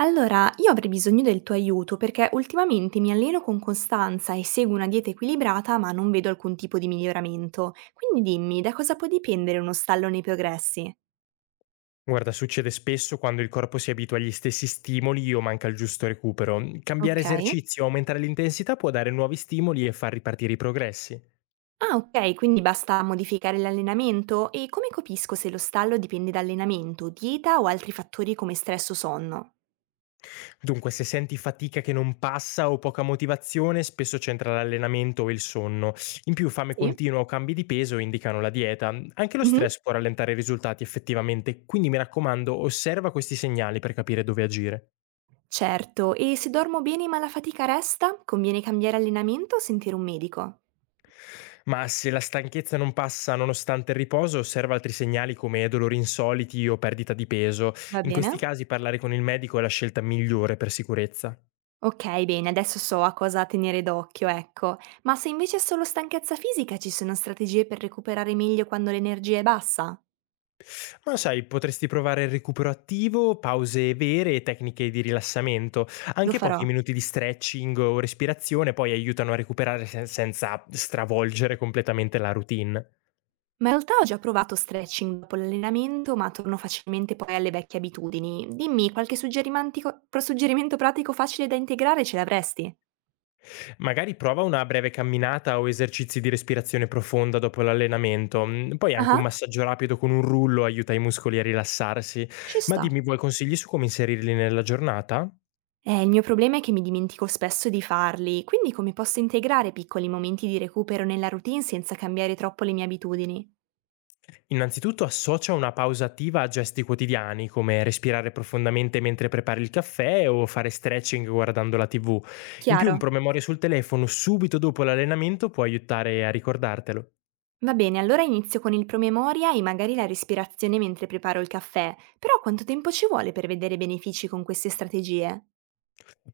Allora, io avrei bisogno del tuo aiuto perché ultimamente mi alleno con costanza e seguo una dieta equilibrata, ma non vedo alcun tipo di miglioramento. Quindi dimmi, da cosa può dipendere uno stallo nei progressi? Guarda, succede spesso quando il corpo si abitua agli stessi stimoli o manca il giusto recupero. Cambiare Ok. esercizio o aumentare l'intensità può dare nuovi stimoli e far ripartire i progressi. Ah, ok, quindi basta modificare l'allenamento? E come capisco se lo stallo dipende da allenamento, dieta o altri fattori come stress o sonno? Dunque, se senti fatica che non passa o poca motivazione, spesso c'entra l'allenamento e il sonno. In più, fame Sì. continua o cambi di peso indicano la dieta. Anche lo Mhm. stress può rallentare i risultati effettivamente, quindi mi raccomando, osserva questi segnali per capire dove agire. Certo, e se dormo bene ma la fatica resta, conviene cambiare allenamento o sentire un medico? Ma se la stanchezza non passa nonostante il riposo, osserva altri segnali come dolori insoliti o perdita di peso. Va In bene? questi casi parlare con il medico è la scelta migliore per sicurezza. Okay, bene, adesso so a cosa tenere d'occhio, ecco. Ma se invece è solo stanchezza fisica, ci sono strategie per recuperare meglio quando l'energia è bassa? Ma sai, potresti provare il recupero attivo, pause vere e tecniche di rilassamento. Lo Anche farò. pochi minuti di stretching o respirazione poi aiutano a recuperare senza stravolgere completamente la routine. Ma in realtà ho già provato stretching dopo l'allenamento, ma torno facilmente poi alle vecchie abitudini. Dimmi, qualche suggerimento pratico facile da integrare ce l'avresti? Magari prova una breve camminata o esercizi di respirazione profonda dopo l'allenamento. Poi anche un Ah, massaggio rapido con un rullo aiuta i muscoli a rilassarsi. ci Ma sta. dimmi, vuoi consigli su come inserirli nella giornata? Il mio problema è che mi dimentico spesso di farli, quindi come posso integrare piccoli momenti di recupero nella routine senza cambiare troppo le mie abitudini? Innanzitutto associa una pausa attiva a gesti quotidiani, come respirare profondamente mentre prepari il caffè o fare stretching guardando la TV. In più, un Chiaro. promemoria sul telefono subito dopo l'allenamento può aiutare a ricordartelo. Va bene, allora inizio con il promemoria e magari la respirazione mentre preparo il caffè, però quanto tempo ci vuole per vedere benefici con queste strategie?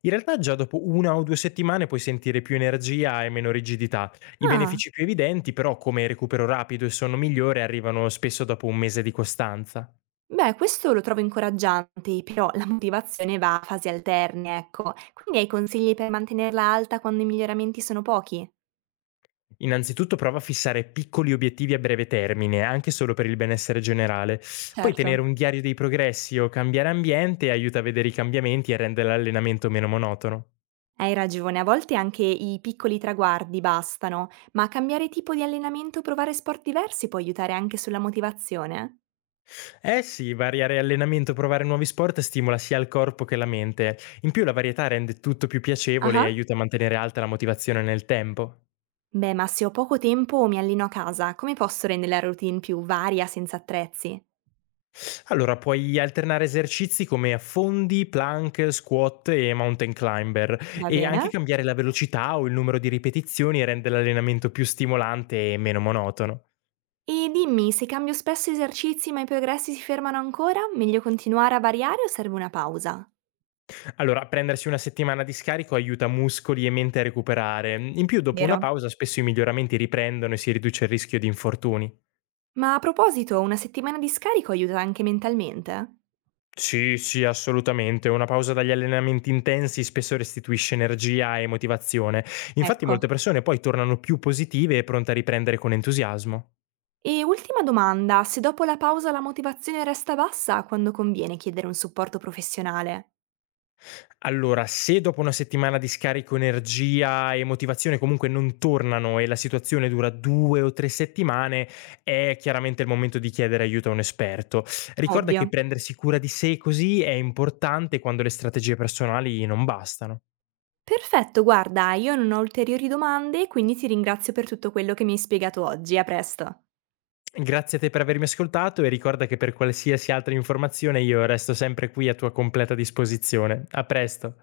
In realtà già dopo 1 o 2 settimane puoi sentire più energia e meno rigidità. I Ah, benefici più evidenti, però, come recupero rapido e sonno migliore, arrivano spesso dopo un mese di costanza. beh, questo lo trovo incoraggiante, però la motivazione va a fasi alterne, ecco. Quindi hai consigli per mantenerla alta quando i miglioramenti sono pochi? Innanzitutto prova a fissare piccoli obiettivi a breve termine, anche solo per il benessere generale. Poi Certo. tenere un diario dei progressi o cambiare ambiente aiuta a vedere i cambiamenti e rende l'allenamento meno monotono. Hai ragione, a volte anche i piccoli traguardi bastano, ma cambiare tipo di allenamento o provare sport diversi può aiutare anche sulla motivazione? Eh sì, variare allenamento o provare nuovi sport stimola sia il corpo che la mente. In più la varietà rende tutto più piacevole e Ah. aiuta a mantenere alta la motivazione nel tempo. Beh, ma se ho poco tempo o mi alleno a casa, come posso rendere la routine più varia senza attrezzi? Allora puoi alternare esercizi come fondi, plank, squat e mountain climber Va e bene? anche cambiare la velocità o il numero di ripetizioni rende l'allenamento più stimolante e meno monotono. E dimmi, se cambio spesso esercizi ma i progressi si fermano ancora, meglio continuare a variare o serve una pausa? Allora, prendersi una settimana di scarico aiuta muscoli e mente a recuperare. In più, dopo una Vero. pausa, spesso i miglioramenti riprendono e si riduce il rischio di infortuni. Ma a proposito, una settimana di scarico aiuta anche mentalmente? Sì, sì, assolutamente. Una pausa dagli allenamenti intensi spesso restituisce energia e motivazione. Infatti Ecco. molte persone poi tornano più positive e pronte a riprendere con entusiasmo. E ultima domanda, se dopo la pausa la motivazione resta bassa, quando conviene chiedere un supporto professionale? Allora, se dopo una settimana di scarico energia e motivazione comunque non tornano e la situazione dura 2 o 3 settimane, è chiaramente il momento di chiedere aiuto a un esperto. Ricorda che Ovvio. prendersi cura di sé così è importante quando le strategie personali non bastano. Perfetto, guarda, io non ho ulteriori domande, quindi ti ringrazio per tutto quello che mi hai spiegato oggi. A presto. Grazie a te per avermi ascoltato e ricorda che per qualsiasi altra informazione io resto sempre qui a tua completa disposizione. A presto.